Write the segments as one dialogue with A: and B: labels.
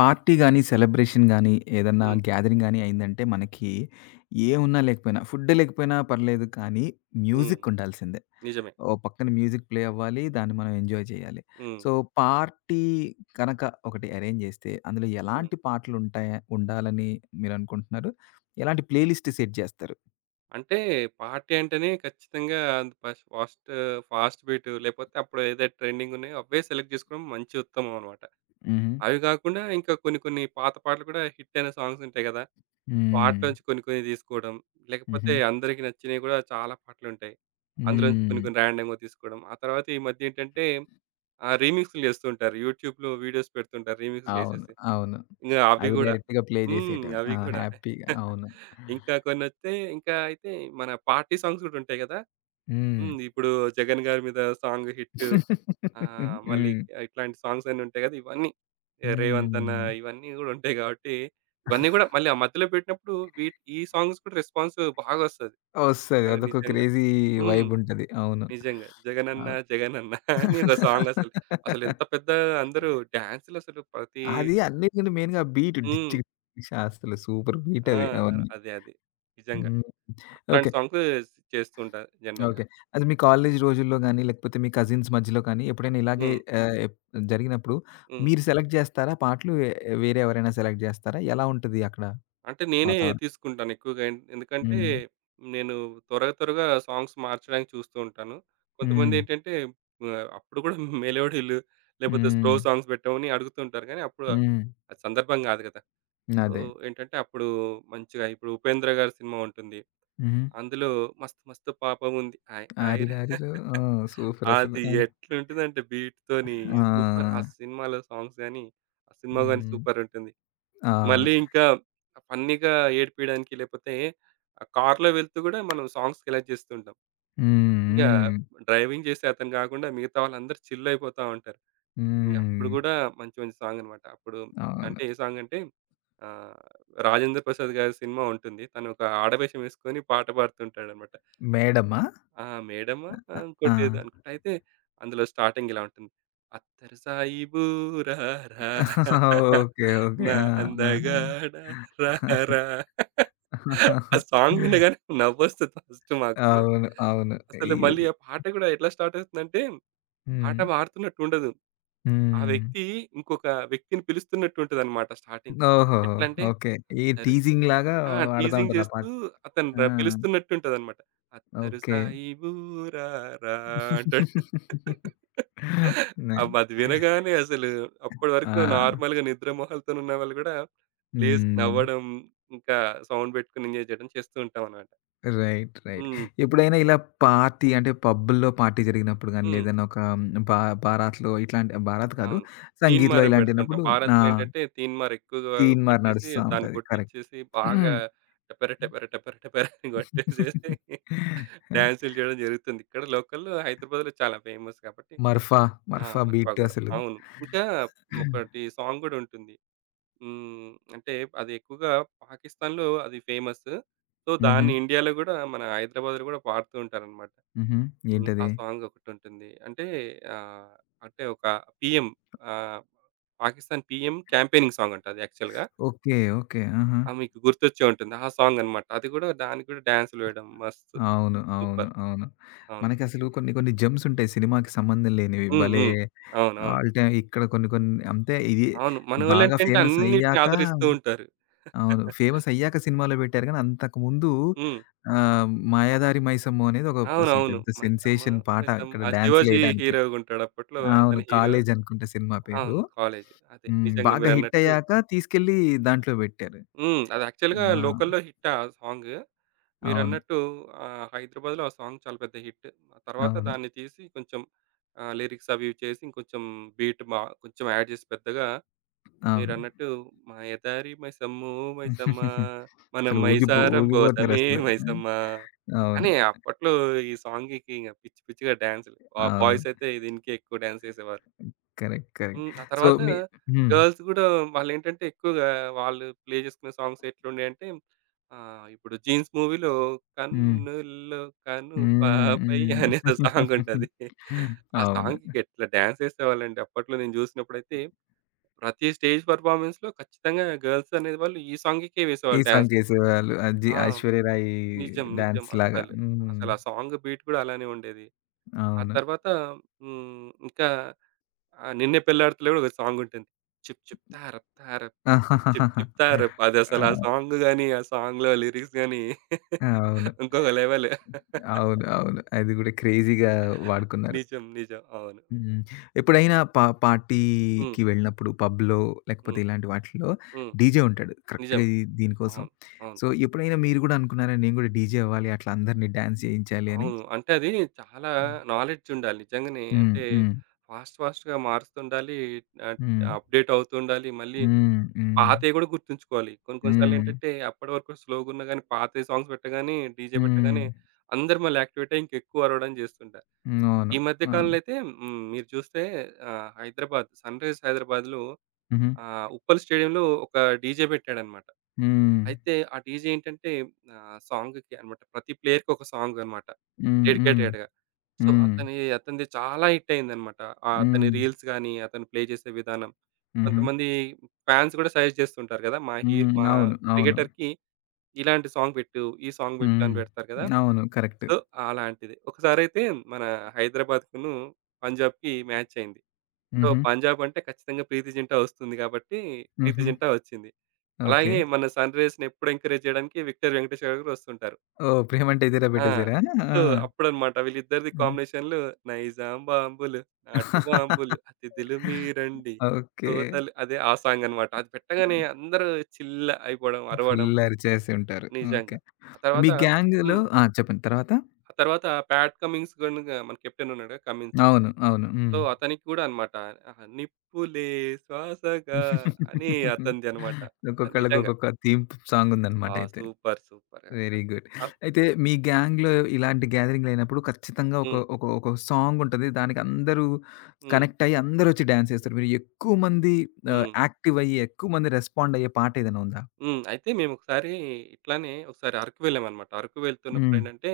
A: Party గాని, celebration గాని, ఏదన్నా
B: హ్మ్.
A: గ్యాదరింగ్ గాని అయిందంటే మనకి ఏమున్నా లేకపోయినా, ఫుడ్ లేకపోయినా పర్లేదు కానీ
B: హ్మ్.
A: మ్యూజిక్ ఉండాల్సిందే.
B: నిజమే.
A: ఓ పక్కన మ్యూజిక్ ప్లే అవ్వాలి. దాన్ని మనం ఎంజాయ్ చేయాలి.
B: హ్మ్.
A: సో, పార్టీ కనక ఒకటి అరేంజ్ జేస్తే అందులో
B: హ్మ్.
A: ఎలాంటి పాటలు ఉండాలని మీరనుకుంటున్నారు? ఎలాంటి ప్లే లిస్ట్ సెట్ జేస్తారు?
B: అంటే పార్టీ అంటేనే ఖచ్చితంగా అది ఫస్ట్ ఫస్ట్ ఫాస్ట్ బీట్ లేకపోతే అప్పుడు ఏదైతే ట్రెండింగ్ ఉన్నాయో అవే సెలెక్ట్ చేసుకోవడం మంచి ఉత్తమం అన్నమాట.
A: హుహు.
B: అవి కాకుండా ఇంకా కొన్ని కొన్ని పాత పాటలు కూడా హిట్ అయిన సాంగ్స్ ఉంటాయి కదా!
A: హ్మ్.
B: వాటిలోంచి కొన్ని కొన్ని తీసుకోవడం.
A: హుహు.
B: లేకపోతే అందరికి నచ్చినవి కూడా చాలా పాటలుంటాయి. అందులోంచి
A: హ్మ్.
B: కొన్ని కొన్ని ర్యాండమ్‌గా తీసుకోవడం. ఆ తర్వాత ఈ మధ్య ఏంటంటే రీమిక్స్‌లు చేస్తూ ఉంటారు. యూట్యూబ్‌లో వీడియోస్ పెడుతుంటారు రీమిక్స్
A: అవును.
B: చేసేసి.
A: అవును.
B: ఇంగ అవి
A: అవి
B: గూడా.
A: డైరెక్ట్‌గా ప్లే
B: హ్మ్.
A: జేసేయటమే. ఆ!
B: అవి గూడా.
A: హ్యాపీగా. అవును.
B: ఇంకా కొన్నొస్తే ఇంకా అయితే మన పార్టీ సాంగ్స్ గూడా ఉంటాయి గదా!
A: హ్మ్.
B: హ్మ్. ఇప్పుడు 'జగన్' గారి మీద సాంగ్ హిట్. మళ్ళీ
A: హ్మ్.
B: ఇట్లాంటి సాంగ్స్ అన్నీ ఉంటాయి గదా! ఇవన్నీ ఏ రేవంత్ అన్న
A: హ్మ్.
B: ఇవన్నీ గూడా ఉంటాయి గాబట్టి, ఇవన్నీ గూడా మళ్ళీ ఆ మధ్యలో పెట్టినప్పుడు వీట్ ఈ సాంగ్స్ కూడా రెస్పాన్స్ బాగొస్తది.
A: వస్తది.
B: అది
A: అదొక
B: నిజంగా.
A: క్రేజీ
B: హ్మ్.
A: వైబుంటది. అవును.
B: నిజంగా. 'జగనన్న
A: అవ్
B: జగనన్న' అని ఒక సాంగ్ అసలు. అసలెంత పెద్ద అందరూ డాన్స్‌లసలు ప్రతి
A: అది అన్నిటికంటే మెయిన్‌గా ఆ బీట్
B: హ్మ్.
A: డిచ్‌కి డిచ్ అసలు సూపర్ బీట్
B: ఆ!
A: అవి అవన్నీ.
B: అదే. నిజంగా.
A: హ్మ్.
B: అట్లాంటి
A: ఓకే.
B: సాంగు చేస్తూ ఉంటా జనరల్‌గా.
A: ఓకే. అది మీ కాలేజీ రోజుల్లో గాని, లేకపోతే మీ కజిన్స్ మధ్యలో కానీ ఎప్పుడైనా ఇలాగే
B: హ్మ్.
A: ఆహ్, ఎప్ జరిగినప్పుడు
B: హ్మ్.
A: మీరు సెలెక్ట్ జేస్తారా పాటలు? వేరే ఎవరైనా సెలెక్ట్ జేస్తారా? ఎలా ఉంటది అక్కడ
B: అంటే నేనే
A: వాతావరణం?
B: తీసుకుంటాను ఎక్కువగా. ఎందుకంటే
A: హ్మ్.
B: నేను త్వరగా త్వరగా సాంగ్స్ మార్చడానికి చూస్తూ ఉంటాను.
A: హ్మ్.
B: కొంతమందేంటంటే అప్పుడు కూడా మెలోడీలు లేకపోతే స్లో
A: హ్మ్.
B: సాంగ్స్ పెట్టమని అడుగుతుంటారు కానీ అప్పుడు
A: హ్మ్.
B: అది సందర్భం కాదు కదా! సో,
A: అదే.
B: ఏంటంటే అప్పుడు మంచిగా ఇప్పుడు 'ఉపేంద్ర' గారి సినిమా ఉంటుంది.
A: హ్మ్.
B: అందులో మస్తు మస్తు పాపముంది హాయ్ హాయ్ ర
A: 'ఆరిరారిలో' ఆ! సూపరసలు.
B: అది
A: ఆ!
B: ఎట్లుంటుందంటే బీట్‌తోని సూపర్. ఆ
A: ఆ!
B: సినిమాలో సాంగ్స్ గాని, ఆ సినిమా గాని
A: హ్మ్.
B: సూపర్ ఉంటుంది.
A: అవును.
B: మళ్ళీ ఇంకా ఫన్నీగా ఏడిపియడానికి లేపోతే ఆ కార్‌లో వెళ్తూ గూడా మనం సాంగ్స్ సెలెక్ట్ జేస్తుంటాం.
A: హ్మ్.
B: ఇంగా
A: హ్మ్.
B: డ్రైవింగ్ జేసే అతను గాకుండా మిగతా వాళ్ళందరూ చిల్ అయిపోతా ఉంటారు. ఇంగ అప్పుడు
A: హ్మ్.
B: గూడా మంచి మంచి సాంగ్ అనమాట. అప్పుడు
A: అవును.
B: అంటే ఏ సాంగ్ అంటే ఆహ్, 'రాజేంద్ర ప్రసాద్' గారి సినిమా ఉంటుంది. తను ఒక ఆడవేషం యేసుకొని పాట పాడుతుంటాడనమాట.
A: మేడమా?
B: ఆ! మేడమా? ఆ!
A: ఆ! ఆ!
B: ఇంకోటేదో అనుకుంటా. అయితే అందులో స్టార్టింగ్ ఇలా ఉంటుంది. అత్తరు సాయిబు రారా
A: ఓకే. ఓకే.
B: నా
A: ఆ!
B: అందగాడ
A: ఆహా!
B: రారా ఆ సాంగ్ వినగానే నవ్వొస్తది ఫస్ట్ మాకు.
A: అవును. అవును. ఈ
B: అసలు మళ్ళీ ఆ పాట గూడా ఎట్లా స్టార్ట్ అవుతుందంటే, పాట
A: హ్మ్.
B: పాడుతున్నట్టుండదు. ఆ
A: హ్మ్.
B: వ్యక్తి ఇంకొక వ్యక్తిని పిలుస్తున్నట్టుంటదనమాట స్టార్టింగ్.
A: ఓహోహో!
B: ఎట్లంటే
A: ఓకే. ఈ
B: అత్తరు ఆ!
A: టీజింగ్‌లాగా
B: ఆ!
A: ఆడతా
B: టీజింగ్
A: ఉంటారు ఆ పాట.
B: చేస్తూ అతను
A: ఆ!
B: ర పిలుస్తున్నట్టుంటదనమాట. అత్తరు
A: ఓకే.
B: సాయి బూరా రా అంటాడు.
A: నైస్.
B: అబ్బా! అది వినగానే అసలు అప్పటి వరకు
A: ఆ!
B: నార్మల్‌గా నిద్ర మొహాలతోని ఉన్న వాళ్ళు గూడా లేసి
A: హ్మ్.
B: నవ్వడం, ఇంకా సౌండ్ పెట్టుకొని ఎంజాయ్ చేయడం చేస్తూ ఉంటామనమాట.
A: రైట్. రైట్.
B: హ్మ్.
A: ఎప్పుడైనా ఇలా పార్టీ అంటే పబ్బుల్లో పార్టీ జరిగినప్పుడు గాని,
B: హ్మ్.
A: లేదన్నా ఒక బా బారాత్‌లో ఇట్లాంటి బారాత్ కాదు.
B: అవును.
A: సంగీత్‌లో
B: తీన్మార్ పెడుతుంటాం.
A: ఇలాంటినప్పుడు ఆ!
B: భారత్‌లో ఏంటంటే తీన్మార్ ఎక్కువగా
A: తీన్‌మార్
B: పెట్టేసి
A: నడుస్తా
B: దాన్ని
A: ఉంటది. కరెక్ట్.
B: కొట్టిచ్చేసి బాగా టపర టపర టపర టపర అని కొట్టేసేసి డాన్సులు చేయడం జరుగుతుంది. ఇక్కడ లోకల్‌లో హైదరాబాద్‌లో చాలా ఫేమస్ కాబట్టి.
A: మర్ఫా,
B: ఆ!
A: మర్ఫా
B: మర్పా
A: బీట్
B: గూడా.
A: అసలు.
B: అవును. ఇంకా ఒకటి సాంగ్ గూడా ఉంటుంది. హ్మ్. అంటే అది ఎక్కువగా పాకిస్తాన్‌లో అది ఫేమస్. సో,
A: హుహు.
B: దాన్ని ఇండియాలో గూడా మన హైదరాబాద్‌లో గూడా పాడుతూ ఉంటారనమాట.
A: హుహు.
B: హ్మ్. ఆ
A: ఏంటది?
B: సాంగ్ ఒకటుంటుంది. అంటే ఆహ్, అంటే ఒక పీఎం ఆహ్, పాకిస్తాన్ పీఎం క్యాంపెయినింగ్ సాంగ్ అంట అది యాక్చువల్‌గా.
A: ఓకే. ఓకే. ఆహా!
B: ఆ! మీకు గుర్తొచ్చే ఉంటుంది. ఆ సాంగ్ అన్నమాట. అది కూడా దానికి కూడా డాన్స్‌లు వేయడం మస్తు
A: అవును. అవును.
B: సూపర్.
A: అవును.
B: అవును.
A: మనకసలు కొన్ని కొన్ని జెమ్స్ ఉంటాయి సినిమాకి సంబంధం లేనివి.
B: హ్మ్.
A: భలే
B: హ్మ్. అవునవును.
A: ఆల్ టైమ్ ఇక్కడ కొన్ని కొన్ని అంతే ఇది
B: అవును.
A: బాగా
B: మనోళ్ళంటేంటే
A: ఫేమస్
B: అన్నిటిని
A: అయ్యాక
B: ఆదరిస్తూ ఉంటారు.
A: అవును. ఫేమస్ అయ్యాక సినిమాలో పెట్టారు గానీ అంతకుముందు
B: హ్మ్.
A: 'మాయాదారి మైసమ్ము' అనేది ఒక అసలు
B: అవునవును.
A: పెద్ద
B: మైసమ్మ
A: సెన్సేషన్ పాట
B: మైసమ్మ
A: ఇక్కడ
B: ఆ 'శివాజీ'
A: డాన్స్‌లేయడానికి.
B: హీరోగా ఉంటాడు అప్పట్లో
A: అవును.
B: అతను హీరో.
A: 'కాలేజ్' అనుకుంటా సినిమా పేరు.
B: అవును. కాలేజ్ అదే
A: హ్మ్.
B: నిజంగా
A: బాగా హిట్
B: మీరన్నట్టు
A: అయ్యాక తీసుకెళ్ళి దాంట్లో పెట్టారు.
B: హ్మ్. అది యాక్చువల్‌గా
A: ఆ!
B: లోకల్‌లో హిట్ ఆ సాంగ్.
A: అవును.
B: మీరన్నట్టు హైదరాబాద్‌లో ఆ సాంగ్ చాలా పెద్ద హిట్. ఆ తర్వాత
A: అవును.
B: దాన్ని తీసి కొంచెం లిరిక్స్ అవి ఇవి చేసి ఇంకొంచెం బీట్ మా కొంచెం యాడ్ చేసి పెద్దగా
A: అవును.
B: మీరన్నట్టు మాయదారి మైసమ్మో మైసమ్మ మనం
A: అసలు ఊగిపో
B: మైసారం పోతమే
A: ఊగిపోతారసలు. ఆ!
B: మైసమ్మ
A: అవును.
B: అని అప్పట్లో ఈ సాంగ్‌కి ఇంక పిచ్చి పిచ్చిగా డాన్స్‌లు. ఆ
A: అవును.
B: బాయ్స్ అయితే దీనికే ఎక్కువ డాన్స్ చేసేవారు.
A: కరెక్ట్. కరెక్ట్.
B: హ్మ్. ఆ
A: సో,
B: తర్వాత
A: మీ హ్మ్.
B: గర్ల్స్ గూడా వాళ్ళేంటంటే ఎక్కువగా వాళ్ళు ప్లే జేసుకునే సాంగ్స్ ఎట్లుండేయంటే ఇప్పుడు 'జీన్స్' మూవీలో
A: హ్మ్.
B: కన్నుల్లో కను
A: హ్మ్.
B: పాపై
A: హ్మ్.
B: అనేదో సాంగుంటది. ఆ
A: అవును.
B: సాంగ్‌కి ఎట్లా డాన్స్ ఏసేవాళ్ళండి. అప్పట్లో నేను జూసినప్పుడైతే ప్రతి స్టేజ్ పెర్ఫార్మన్స్‌లో ఖచ్చితంగా గర్ల్స్ అనేవాళ్ళు ఈ సాంగ్‌కే
A: ఈ
B: వేసేవాళ్ళు
A: సాంగ్
B: డాన్స్.
A: చేసేవాళ్ళు. ఆ జి
B: ఆ!
A: 'ఐశ్వర్య రాయ్'
B: నిజం.
A: డాన్స్‌లాగా.
B: అస్సలు.
A: హ్మ్.
B: అసలు ఆ సాంగ్ బీట్ గూడా అలానే ఉండేది. ఆ
A: అవును.
B: తర్వాత హ్మ్. ఇంకా ఆ! 'నిన్నే పెళ్లాడతలో' గూడా ఒక సాంగుంటుంది. 'చిప్ చిప్ తారప్ తారప్ చిప్
A: ఆ!
B: చిప్ తారప్' అదసలు ఆ సాంగ్ గాని, ఆ సాంగ్‌లో లిరిక్స్ గాని
A: అవును.
B: ఇంకొక లెవెల్.
A: అవును. అవును. అది గూడా క్రేజీగా వాడుకున్నారు.
B: నిజం. అవును.
A: హ్మ్. ఎప్పుడైనా పా
B: హ్మ్.
A: పార్టీకి వెళ్ళినప్పుడు పబ్‌లో లేకపోతే
B: హ్మ్.
A: ఇలాంటి వాటిల్లో
B: హ్మ్.
A: డీజే ఉంటాడు. కరెక్ట్‌గా
B: నిజమే.
A: ఈ దీని కోసం.
B: అవును. అవును.
A: సో, ఎప్పుడైనా మీరు గూడా అనుకున్నారా? నేను గూడా డీజే అవ్వాలి. అట్లా అందరిని డాన్స్ చేయించాలి అని.
B: అవును. అంటే అది చాలా
A: హ్మ్.
B: నాలెడ్జుండాలి నిజంగానే.
A: హ్మ్.
B: అంటే
A: హ్మ్.
B: ఫాస్ట్‌గా మారుతుండాలి. ఆహ్,
A: హ్మ్.
B: అప్‌డేట్ అవుతుండాలి. మళ్ళీ
A: హ్మ్. హ్మ్.
B: పాతయి గూడా గుర్తుంచుకోవాలి. కొన్ని కొన్ని
A: హ్మ్.
B: సార్లేంటంటే అప్పటి వరకు స్లో‌గున్నా గాని పాతయి సాంగ్స్ పెట్టగానే, డీజే
A: హ్మ్.
B: పెట్టగానే అందరూ మళ్ళీ యాక్టివేట్ అయ్యి ఇంకెక్కువ అరవడం జేస్తుంటారు.
A: హ్మ్. అవును.
B: ఈ మధ్య
A: ఆ!
B: కాలంలో అయితే హ్మ్. మీరు చూస్తే హైదరాబాద్ 'సన్‌రైజ్ హైదరాబాద్‌లో'
A: హుహు.
B: ఉప్పల్ స్టేడియంలో ఒక డీజే పెట్టాడన్నమాట.
A: హ్మ్.
B: అయితే ఆ డీజే ఏంటంటే సాంగ్‌కి అన్నమాట ప్రతి ప్లేయర్‌కి ఒక సాంగ్ అన్నమాట.
A: హ్మ్. హ్మ్.
B: డెడికేటెడ్‌గా. సో,
A: హ్మ్.
B: అతనిది చాలా హిట్ అయిందన్నమాట. అతని
A: హ్మ్.
B: రీల్స్ గాని, అతను ప్లే చేసే విధానం.
A: హుహు.
B: కొంతమంది ఫాన్స్ కూడా సజెస్ట్ చేస్తుంటారు కదా!
A: హ్మ్.
B: మా
A: అవును. అవును.
B: క్రికెటర్‌కి ఇలాంటి సాంగ్ పెట్టు, ఈ సాంగ్ పెట్టు
A: హ్మ్.
B: అని పెడతారు కదా!
A: అవును. కరెక్ట్.
B: సో, అలాంటిది. ఒకసారైతే మన హైదరాబాద్‌కును, పంజాబ్‌కి మ్యాచ్ అయింది. సో,
A: హుహు.
B: పంజాబ్ అంటే ఖచ్చితంగా 'ప్రీతి జింటా' వస్తుంది కాబట్టి 'ప్రీతి
A: హుహు.
B: జింటా' వచ్చింది.
A: ఓకే.
B: అలాగే మన సన్‌రైజర్స్‌ని ఎప్పుడు ఎంకరేజ్ చేయడానికి 'విక్టర్ వెంకటేష్' గారు కూడా వస్తుంటారు.
A: ఓహ్! 'ప్రేమంటే ఇదేరా'
B: ఆ!
A: పెట్టేసారా? ఆ!
B: సో, అప్పుడన్నమాట వీళ్ళిద్దరిది కాంబినేషన్‌లు నైజాం బాంబులు, నాటు బాంబులు, అతిథులు మీరండి,
A: ఓకే.
B: తోతలు అదే ఆ సాంగ్ అన్నమాట. అది పెట్టగానే అందరూ చిల్ అయిపోవడం, అరవడం
A: ఫుల్ అరిచేసి ఉంటారు. ఓకే.
B: నిజంగా. ఆ
A: మీ
B: తర్వాత
A: గ్యాంగ్‌లో
B: హ్మ్.
A: ఆ! చెప్పండి తర్వాత?
B: ఆ తర్వాత 'ప్యాట్ కమింగ్స్' గనుక మన కెప్టెన్ ఉన్నాడు కదా! కమింగ్స్.
A: అవును. అవును.
B: సో,
A: హ్మ్.
B: అతనికి కూడా అన్నమాట నిప్పులే శ్వాసగా అని అతనిది అన్నమాట. అతను
A: ఒక్కొక్కళ్ళకి
B: నిజంగా.
A: ఒక్కొక్క థీమ్ సాంగ్ ఉందన్నమాట
B: ఆ!
A: అయితే.
B: సూపర్‌గా
A: వెరీ
B: అసలు.
A: గుడ్.
B: ఆ!
A: అయితే మీ గ్యాంగ్‌లో ఇలాంటి గ్యాదరింగ్‌లు అయినప్పుడు ఖచ్చితంగా ఒక
B: హ్మ్.
A: ఒక ఒక సాంగ్ ఉంటది. దానికి అందరూ
B: హ్మ్.
A: కనెక్ట్ అయ్యి అందరొచ్చి డాన్స్ చేస్తారు. మీరు ఎక్కువ మంది
B: హ్మ్.
A: యాక్టివ్ అయ్యి ఎక్కువ మంది రెస్పాండ్ అయ్యే పాట ఏదైనా ఉందా?
B: హ్మ్. అయితే మేమొకసారి ఇట్లానే ఒకసారి అరకు వెళ్ళామనమాట. అరకు వెళ్తున్నప్పుడు
A: హ్మ్.
B: ఏంటంటే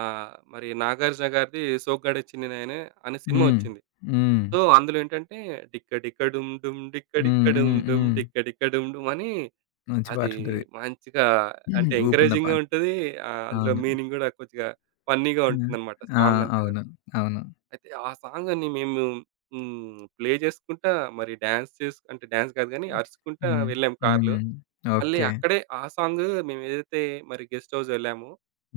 B: మరి 'నాగార్జున' గారిది 'సోగ్గాడే చిన్నినాయనే' అనే సినిమా
A: హ్మ్.
B: వచ్చింది.
A: హ్మ్.
B: సో, అందులో ఏంటంటే 'డిక్క డిక్క డుమ్ డుమ్ డిక్క
A: హ్మ్.
B: డిక్క డుమ్
A: హ్మ్.
B: డుమ్
A: హ్మ్.
B: డిక్క డిక్క డుమ్ డుమ్' అని
A: మంచి
B: అది
A: పాటుంటది.
B: మంచిగా అంటే
A: ఊపున్న
B: ఎంకరేజింగ్‌గా
A: పాట.
B: ఉంటది. అందులో
A: అవును.
B: మీనింగ్ గూడా కొద్దిగా ఫన్నీగా
A: ఆ!
B: ఉంటుందనమాట
A: ఆ!
B: సాంగ్ అంతా గూడా.
A: అవును. అవును.
B: అయితే ఆ సాంగని మేము హ్మ్. ప్లే జేసుకుంటా మరి డాన్స్ చేసు అంటే డాన్స్ కాదు గానీ అరుచుకుంటా
A: హ్మ్.
B: వెళ్ళాం కార్‌లో.
A: హ్మ్.
B: మళ్ళీ
A: ఓకే.
B: అక్కడే ఆ సాంగ్ మేమేదైతే మరి గెస్ట్ హౌస్ వెళ్ళామో,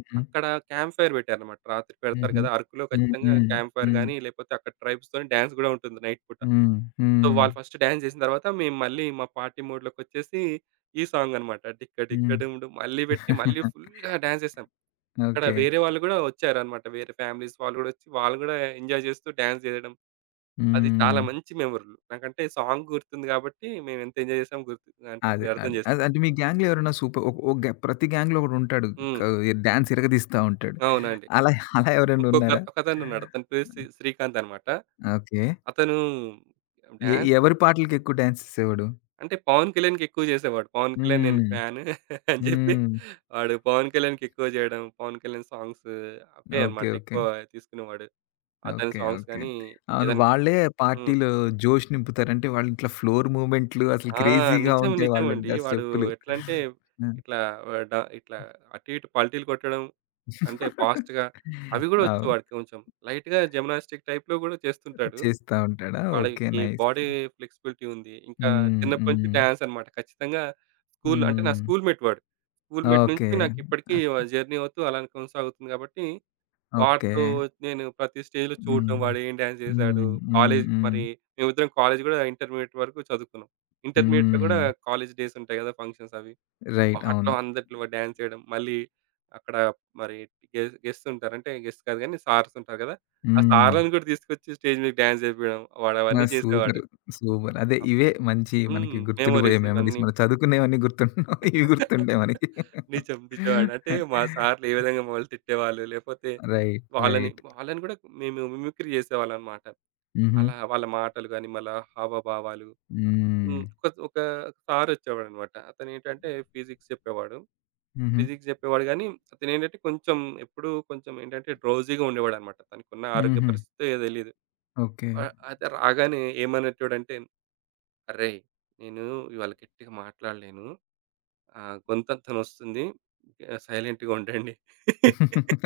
A: హ్మ్.
B: అక్కడ క్యాంప్ ఫైర్ పెట్టారన్నమాట. రాత్రి పెడతారు
A: హుహు.
B: కదా! అరకులో
A: హ్మ్.
B: ఖచ్చితంగా
A: హ్మ్.
B: క్యాంప్ ఫైర్
A: హ్మ్.
B: గాని, లేకపోతే అక్కడ ట్రైబ్స్‌తోని డాన్స్ గూడా ఉంటుంది నైట్ పూట.
A: హ్మ్.
B: సో,
A: హ్మ్.
B: వాళ్ళు ఫస్ట్ డాన్స్ జేసిన తర్వాత మేము మళ్ళీ మా పార్టీ మోడ్‌లోకొచ్చేసి ఈ సాంగ్ అన్నమాట. 'డిక్క డిక్క
A: హ్మ్.
B: డూమ్ డూమ్' మళ్ళీ పెట్టి మళ్ళీ ఫుల్‌గా డాన్స్ జేసాం. అక్కడ
A: ఓకే.
B: వేరే వాళ్ళు గూడా వచ్చారన్నమాట. వేరే ఫ్యామిలీస్ వాళ్ళు గూడా వచ్చి, వాళ్ళు గూడా ఎంజాయ్ జేస్తూ డాన్స్ జేయడం. అది చాలా
A: హ్మ్.
B: మంచి మెమొరీలు. నాకంటే సాంగ్ గుర్తుంది గాబట్టి మేమెంత ఎంజాయ్ జేసామో గుర్తు. అంటే
A: అదే.
B: మీరు అర్థం
A: అదే. అదే.
B: జేసుకోండి.
A: అంటే మీ గ్యాంగ్‌లో ఎవరైనా సూపర్ ఒక ఒక ప్రతి గ్యాంగ్‌లో ఒకడుంటాడు. క
B: హ్మ్.
A: డాన్స్ ఇరగదీస్తా ఉంటాడు.
B: అవునండి.
A: అలా అలా ఎవరైనా
B: ఇంకొక
A: ఉన్నారా?
B: ఒకతనున్నాడు. అతని పేరు శ్రీకాంత్ అనమాట.
A: ఓకే.
B: అతను
A: ఎ
B: డాన్స్
A: ఎవరి పాటలకి ఎక్కువ డాన్స్ చేసేవాడు?
B: అంటే పవన్ కళ్యాణ్‌కి ఎక్కువ చేసేవాడు. పవన్ కళ్యాణ్ నేను
A: హ్మ్.
B: ఫ్యాన్ అని జెప్పి
A: హ్మ్.
B: వాడు పవన్ కళ్యాణ్‌కి ఎక్కువ జేయడం, పవన్ కళ్యాణ్ సాంగ్స్ అవే
A: ఓకే.
B: అనమాట
A: ఓకే.
B: ఎక్కువ తీసుకునేవాడు. అతని
A: ఓకే.
B: Songs
A: okay.
B: గానీ
A: అవును.
B: ఏదన్నా
A: వాళ్ళే
B: హ్మ్.
A: పార్టీలో జోష్ నింపుతారు. అంటే వాళ్ళు ఇట్లా ఫ్లోర్ మూవ్‌మెంట్లు అసలు
B: ఆ!
A: క్రేజీగా
B: నిజం.
A: ఉంటాయి వాళ్ళంటే
B: నిజమండి.
A: ఆ
B: వాడు
A: స్టెప్పులు.
B: ఎట్లంటే
A: ఆ!
B: ఇట్లా ఆహ్, డ ఇట్లా అటు ఇటు పల్టీలు కొట్టడం అంటే ఫాస్ట్‌గా అవి గూడా వచ్చు
A: అవును.
B: వాడికి కొంచెం. లైట్‌గా జిమ్నాస్టిక్ టైప్‌లో గూడా చేస్తుంటాడు.
A: చేస్తా ఉంటాడా? ఓకే.
B: వాళ్ళకి
A: నైస్.
B: బాడీ ఫ్లెక్సిబిలిటీ ఉంది. ఇంకా
A: హ్మ్.
B: చిన్నప్పటి నుంచి
A: హ్మ్.
B: డాన్స్ అన్నమాట. ఖచ్చితంగా స్కూల్ అంటే నా
A: హ్మ్.
B: స్కూల్‌మేట్ వాడు. Schoolmate
A: okay.
B: నుంచి నాకిప్పటికి
A: అక్
B: జర్నీ అవుతూ అలానే కొనసాగుతుంది కాబట్టి,
A: ఓకే.
B: వాడితో నేను ప్రతి స్టేజ్‌లో చూడడం
A: హ్మ్.
B: వాడేం డాన్స్ చేశాడు.
A: హ్మ్. హ్మ్.
B: కాలేజ్
A: హ్మ్.
B: మరి మేమిద్దరం కాలేజ్ గూడా ఇంటర్మీడియేట్ వరకు చదువుకున్నాం. ఇంటర్మీడియేట్‌లో గూడా
A: హ్మ్.
B: కాలేజ్ డేస్ ఉంటాయి గదా! ఫంక్షన్స్ అవి.
A: రైట్.
B: వాటిలో
A: అవును.
B: అందరిలో డాన్స్ చేయడం. మళ్ళీ అక్కడ మరి గెస్ట్ ఉంటారు. అంటే గెస్ట్ కాదు గానీ సార్స్ ఉంటారు కదా! ఆ
A: హ్మ్.
B: సార్‌లను కూడా తీసుకొచ్చి స్టేజ్ మీద డాన్స్ చేపియడం. వాడు
A: ఆ!
B: అవన్నీ
A: సూపర్.
B: చేసేవాడు.
A: సూపర్. అదే
B: అప్
A: ఇవే మంచి మనకి
B: హ్మ్.
A: గుర్తుండిపోయే
B: మెమోరీస్
A: మెమోరీస్.
B: ఇవన్నీ.
A: మనం చదువుకునేవన్నీ గుర్తుండవు. ఇవి గుర్తుంటాయి మనకి.
B: నిజమండి. అంటే మా సార్‌లు ఏ విధంగా మమ్మల్ని తిట్టేవాళ్ళు. లేపోతే
A: రైట్.
B: వాళ్ళని
A: రైట్.
B: వాళ్ళని కూడా మేము మిమిక్రీ చేసేవాళ్ళనమాట.
A: హుహు.
B: అలా వాళ్ళ మాటలు గాని, మళ్ళా హావభావాలు
A: హ్మ్.
B: హ్మ్. ఒక ఒక సారొచ్చేవాడనమాట. అతనేంటంటే ఫిజిక్స్ చెప్పేవాడు.
A: హుహు.
B: ఫిజిక్స్ చెప్పేవాడు గానీ, అతనేంటంటే కొంచెం ఎప్పుడూ కొంచెం ఏంటంటే డ్రౌజీగా ఉండేవాడనమాట. తనకున్న ఆరోగ్య
A: హుహు.
B: పరిస్థితో తెలీదు.
A: ఓకే.
B: అయితే రాగానే ఏమనేటోడంటే, "అరేయ్! నేను ఇవాళ గట్టిగా మాట్లాడలేను. గొంతంతా నొస్తుంది. సైలెంట్‌గా ఉండండి."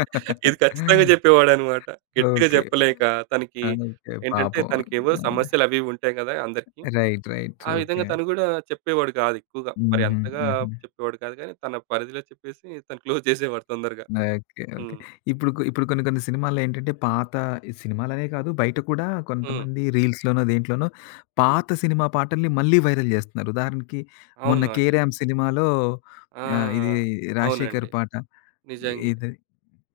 B: ఇది ఖచ్చితంగా చెప్పేవాడనమాట. గట్టిగా
A: ఓకే.
B: చెప్పలేక తనకి
A: ఆ! ఓకే.
B: ఏంటంటే
A: పాపం.
B: తనకేవో
A: ఆ!
B: సమస్యలవివి ఉంటాయి గదా! అందరికి.
A: రైట్. రైట్.
B: ఆ
A: ఓకే.
B: విధంగా తను గూడా చెప్పేవాడు గాదు ఎక్కువగా. మరి
A: హుహు.
B: అంతగా
A: హుహు.
B: చెప్పేవాడు కాదు గానీ, తన పరిధిలో చెప్పేసి తను క్లోజ్ చేసేవాడు తొందరగా.
A: ఓకే. ఓకే.
B: హ్మ్.
A: ఇప్పుడు ఇప్పుడు కొన్ని కొన్ని సినిమాలేంటంటే పాత ఈ సినిమాలనే కాదు బయట కూడా
B: హ్మ్.
A: కొంతమంది రీల్స్‌లోనో దేంట్లోనో
B: హ్మ్.
A: పాత సినిమా పాటల్ని మళ్ళీ వైరల్ జేస్తున్నారు. ఉదాహరణకి మొన్న
B: అవును అండి.
A: 'కేరామ్' సినిమాలో ఇది
B: ఆ!
A: 'రాజశేఖర్'
B: అవునండి.
A: పాట
B: నిజంగే.
A: ఇది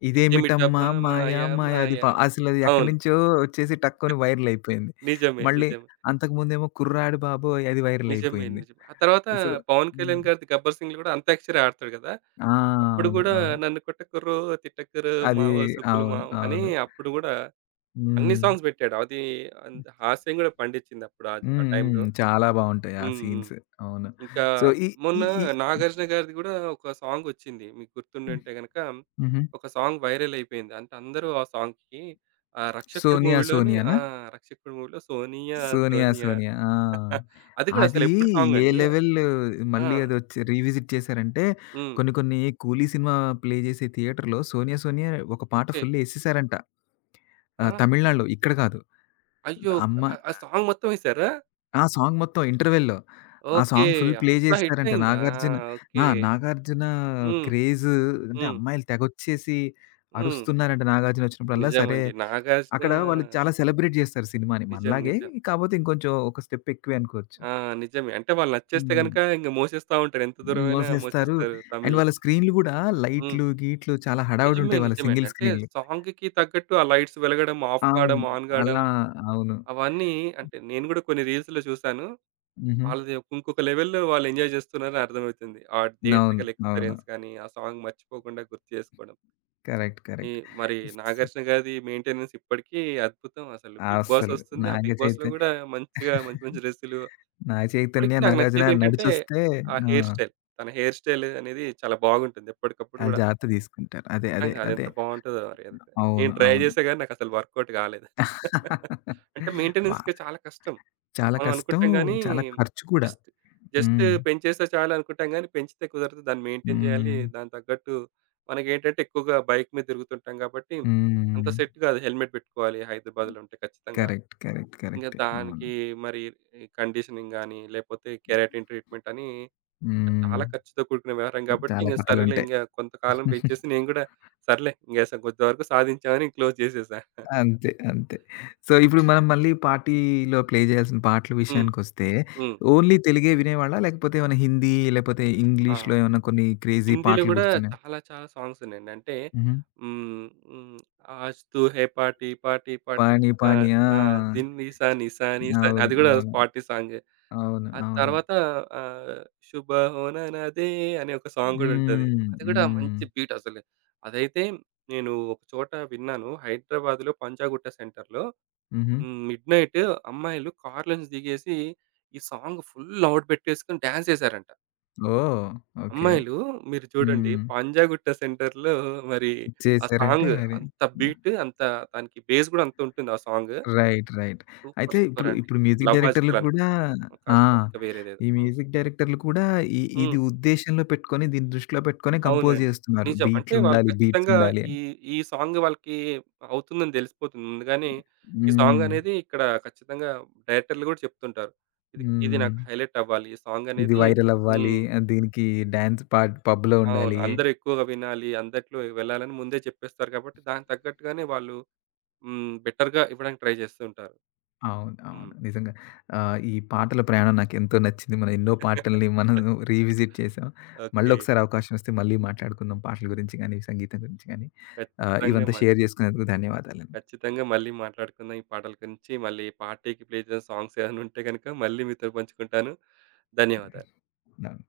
A: ఇదేమిటమ్మా
B: ఇదేమిటబ్బా
A: మాయ
B: మాయ
A: మాయ అది
B: మాయ
A: పా అసలది ఎక్కడి
B: అవును.
A: నుంచో వచ్చేసి టక్కుని వైరల్ అయిపోయింది.
B: నిజమే.
A: మళ్ళీ
B: నిజమే.
A: అంతకుముందేమో 'కుర్రాడు బాబోయ్' అది వైరల్
B: నిజమే.
A: అయిపోయింది.
B: నిజమే. ఆ తర్వాత
A: సో
B: పవన్
A: హ్మ్.
B: కళ్యాణ్ గారిది 'గబ్బర్ సింగ్‌లో' కూడా అంత్యాక్షరి ఆడతాడు కదా!
A: ఆ!
B: అప్పుడు
A: అవును.
B: కూడా
A: అవును.
B: నన్ను కొట్టకుర్రో తిట్టకుర్రో
A: అది
B: మావో సుబ్బులు
A: అవును.
B: మావో అని
A: అవును.
B: అప్పుడు కూడా అన్ని
A: హ్మ్.
B: సాంగ్స్ పెట్టాడు. అది అంత హాస్యం కూడా పండించింది అప్పుడు ఆ
A: హ్మ్.
B: టైంలో.
A: హ్మ్. చాలా బావుంటాయి ఆ
B: హ్మ్. హ్మ్.
A: సీన్స్. అవును.
B: ఇంకా
A: సో, ఈ ఈ
B: మొన్న
A: ఈ
B: 'నాగార్జున' గారిది గూడా ఒక సాంగొచ్చింది. మీకు గుర్తుండుంటే గనక
A: హుహు.
B: ఒక సాంగ్ వైరల్ అయిపోయింది. అంటే అందరూ ఆ సాంగ్‌కి 'రక్షకుడు'
A: 'సోనియా
B: మూవీలోనే ఆ!
A: సోనియానా'?
B: 'రక్షకుడు' మూవీలో 'సోనియా
A: 'సోనియా
B: సోనియా'
A: సోనియా' ఆ!
B: అది గూడా
A: అది
B: అసలెప్పుడు
A: ఏ
B: సాంగండి.
A: లెవెల్
B: ఆ!
A: మళ్ళీ అదొచ్చి రీవిజిట్ చేశారంటే,
B: హ్మ్.
A: కొన్ని కొన్ని 'కూలీ' సినిమా ప్లే చేసే థియేటర్‌లో 'సోనియా సోనియా' ఒక పాట
B: ఓకే.
A: ఫుల్ ఎసేసారంట.
B: ఆ!
A: తమిళనాడులో. ఇక్కడ కాదు.
B: అయ్యో!
A: అమ్మ
B: ఆ ఆ సాంగ్ మొత్తం ఎసారా?
A: ఆ సాంగ్ మొత్తం ఇంటర్వెల్‌లో. ఆ
B: ఓకే.
A: సాంగ్ ఫుల్ ప్లే
B: అంత హిట్
A: చేస్తారంట.
B: అయిందా?
A: నాగార్జున
B: ఓకే.
A: ఆ! నాగార్జున
B: హ్మ్.
A: క్రేజ్ అంటే
B: హ్మ్.
A: అమ్మాయిలు తెగొచ్చేసి
B: హ్మ్.
A: అరుస్తున్నారంట నాగార్జున వచ్చినప్పుడల్లా. సరే,
B: నిజమండి. 'నాగార్జున'
A: అక్కడ వాళ్ళు చాలా సెలబ్రేట్ చేస్తారు సినిమాని.
B: నిజం.
A: మనలాగే
B: నిజం.
A: కాపోతే ఇంకొంచెం ఒక స్టెప్ ఎక్కువే అనుకోవచ్చు.
B: ఆ! నిజమే. అంటే వాళ్ళు నచ్చేస్తే
A: హ్మ్.
B: గనుక ఇంక మోసేస్తా ఉంటారు. ఎంత దూరమైనా
A: మోసేస్తారు.
B: మోసేస్తారు
A: అండ్
B: తమిళ్.
A: వాళ్ళ స్క్రీన్‌లు కూడా
B: హ్మ్.
A: లైట్లు, గీట్లు చాలా హడావిడి
B: నిజమే.
A: ఉంటాయి వాళ్ళ
B: నిజమే అండి.
A: సింగిల్
B: అంటే
A: స్క్రీన్‌లు.
B: సాంగ్‌కి తగ్గట్టు ఆ లైట్స్ వెలగడం, ఆఫ్
A: అవును.
B: కావడం, ఆన్ కావడం
A: అలా అవును.
B: అవన్నీ అంటే నేను గూడా కొన్ని రీల్స్‌లో చూసాను.
A: హుహు.
B: వాళ్ళది ఇంకొక లెవెల్‌లో వాళ్ళు ఎంజాయ్ చేస్తున్నారని అర్థమవుతుంది. ఆ
A: అవును.
B: థియేట్రికల్
A: అవును.
B: ఎక్స్‌పీరియన్స్ గాని, ఆ సాంగ్ మర్చిపోకుండా గుర్తు చేసుకోవడం.
A: కరెక్ట్.
B: ఈ
A: కరెక్ట్.
B: మరి
A: స్
B: నాగార్జున గారిది మెయింటెనెన్స్ ఇప్పటికీ అద్భుతం. అసలు 'బిగ్ బాస్'
A: అస్సలు
B: వస్తుంది. ఆ
A: నాగ
B: 'బిగ్
A: చైత
B: బాస్'లో' గూడా మంచిగా మంచి మంచి డ్రెస్సులు
A: నాగ
B: ఇప్పటికి
A: చైతన్య,
B: నాకు
A: నాగార్జున
B: నచ్చేదేంటంటే,
A: నడిచొస్తే
B: ఆ
A: ఆ!
B: Hair style. తన హెయిర్ స్టైల్ అనేది చాలా బాగుంటుంది. ఎప్పటికప్పుడు
A: ఆళ్ళు
B: గూడా.
A: జాగ్రత్త తీసుకుంటారు. అదే, అదే,
B: నిజంగా
A: అదే.
B: అదెంత బావుంటదో మరి అదైతే. నేను
A: అవును.
B: ట్రై
A: అవును.
B: చేశా గానీ నాకసలు వర్కౌట్ కాలేదు. అంటే
A: వా
B: మెయింటెనెన్స్‌కి చాలా కష్టం.
A: చాలా
B: మనం
A: కష్టం.
B: అనుకుంటాం గానీ,
A: చాలా ఖర్చు కూడా.
B: జస్ట్ జస్ట్
A: హ్మ్.
B: పెంచేస్తే చాలు అనుకుంటాం గానీ, పెంచితే కుదరదు. దాన్ని మెయింటైన్ చేయాలి.
A: హ్మ్.
B: దానికి తగ్గట్టు మనకేంటంటే ఎక్కువగా బైక్ మీద తిరుగుతుంటాం కాబట్టి, అంత
A: హ్మ్.
B: సెట్ కాదు. హెల్మెట్ పెట్టుకోవాలి హైదరాబాద్‌లో ఉంటే ఖచ్చితంగా.
A: కరెక్ట్. కరెక్ట్.
B: ఇంక
A: కరెక్టే. అవును.
B: దానికి మరి ఈ కండిషనింగ్ గాని, లేపోతే కెరాటిన్ ట్రీట్‌మెంట్ అని
A: హ్మ్.
B: చాలా ఖర్చుతో కూడుకున్న వ్యవహారం కాబట్టి,
A: చాలా
B: ఇంక సరేలే
A: కథలుంటాయి.
B: ఇంగ కొంతకాలం పెంచేసి నేను గూడా సర్లే ఇంగ కొంతవరకు సాధించామని క్లోజ్ చేసేసా.
A: అంతే. అంతే. సో, ఇప్పుడు మనం మళ్ళీ పార్టీలో ప్లే చేయాల్సిన పాటల
B: హ్మ్.
A: విషయానికొస్తే,
B: హ్మ్.
A: ఓన్లీ తెలుగే వినేవాళ్ళా? లేకపోతే ఏమైనా హిందీ, లేకపోతే
B: ఆ!
A: ఇంగ్లీష్‌లో ఏమన్నా కొన్ని క్రేజీ
B: హిందీలో
A: పాటలు
B: గూడా
A: గుర్తున్నాయా?
B: చాలా చాలా సాంగ్స్ ఉన్నాయండి. అంటే
A: హుహు.
B: హ్మ్. హ్మ్. 'ఆజ్ తూ హే పార్టీ పార్టీ పార్టీ'
A: పానీ,
B: ఆ!
A: పానీ. ఆ!
B: ఆ! 'దిల్ నిసా నిసా నిసా' అని,
A: అవును.
B: అది గూడా
A: అవును.
B: పార్టీ సాంగే.
A: అవును.
B: ఆ
A: అవును.
B: తర్వాత ఆహ్, 'శుభహోననదే' అనే ఒక సాంగ్ గూడుంటది.
A: హ్మ్.
B: అది గూడా
A: హ్మ్.
B: మంచి బీట్ అసలు. అదైతే నేను ఒక చోట విన్నాను. హైదరాబాద్‌లో పంజాగుట్ట సెంటర్‌లో
A: హుహు.
B: హ్మ్. మిడ్‌నైట్ అమ్మాయిలు కార్‌లో నుంచి దిగేసి ఈ సాంగ్ ఫుల్ లౌడ్ పెట్టేసుకొని డాన్స్ చేశారంట.
A: ఓహ్! ఓకే.
B: అమ్మాయిలు మీరు చూడండి
A: హ్మ్.
B: పంజాగుట్ట సెంటర్‌లో మరి ఆ
A: చేసారంటే
B: సాంగ్
A: మరి
B: అంత బీట్ అంత దానికి బేస్ గూడా అంత ఉంటుంది ఆ సాంగ్.
A: రైట్. రైట్.
B: సూపర్!
A: అయితే
B: సూపర్
A: ఇప్పుడు,
B: అండి.
A: ఇప్పుడు మ్యూజిక్
B: 'లవ్
A: డైరెక్టర్‌లు
B: ఆజ్‌కల్'
A: కూడా
B: అనుకుంటా సినిమా.
A: ఆ!
B: కాదు కాదు. ఇంకా వేరేదేదో.
A: ఈ
B: హ్మ్.
A: మ్యూజిక్ డైరెక్టర్‌లు కూడా ఇ
B: హ్మ్.
A: ఇది ఉద్దేశ్యంలో పెట్టుకొని, దీన్ని దృష్టిలో పెట్టుకొని కంపోజ్
B: అవునండి.
A: చేస్తున్నారు.
B: నిజం. అంటే వాళ్ళు
A: బీట్లుండాలి, బీట్స్
B: ఖచ్చితంగా
A: ఉండాలి అని.
B: ఈ ఈ సాంగ్ వాళ్ళకి అవుతుందని తెలిసిపోతుంది ముందుగానే. ఈ సాంగ్
A: హ్మ్.
B: అనేది ఇక్కడ ఖచ్చితంగా డైరెక్టర్లు గూడా చెప్తుంటారు. ఇది ఇది
A: హ్మ్.
B: నాకు హైలైట్ అవ్వాలి. ఈ సాంగ్
A: ఇది
B: అనేది
A: వైరల్ అవ్వాలి.
B: హ్మ్.
A: దీనికి డాన్స్ పాట్ పబ్‌లో
B: అవును.
A: ఉండాలి.
B: అందరూ ఎక్కువగా వినాలి. అందరిలో వెళ్ళాలని ముందే చెప్పేస్తారు కాబట్టి దానికి తగ్గట్టుగానే వాళ్ళు హ్మ్. బెటర్‌గా ఇవ్వడానికి ట్రై చేస్తూ ఉంటారు.
A: అవును. అవును.
B: హ్మ్.
A: నిజంగా. ఈ పాటల ప్రయాణం నాకెంతో నచ్చింది. మనం ఎన్నో పాటల్ని మనం రీవిజిట్ చేసాం.
B: ఓకే.
A: మళ్ళొకసారి అవకాశం వస్తే మళ్ళీ మాట్లాడుకుందాం పాటల గురించి గానీ, సంగీతం గురించి గానీ.
B: ఖచ్చితంగా
A: ఇవంతా
B: మళ్
A: షేర్ జేసుకునేందుకు ధన్యవాదాలండి.
B: ఖచ్చితంగా మళ్ళీ మాట్లాడుకుందాం ఈ పాటల గురించి. మళ్ళీ పార్టీకి ప్లే చేసిన సాంగ్స్ ఏమైనా ఉంటే గనుక మళ్ళీ మీతో పంచుకుంటాను. ధన్యవాదాలు.
A: ధన్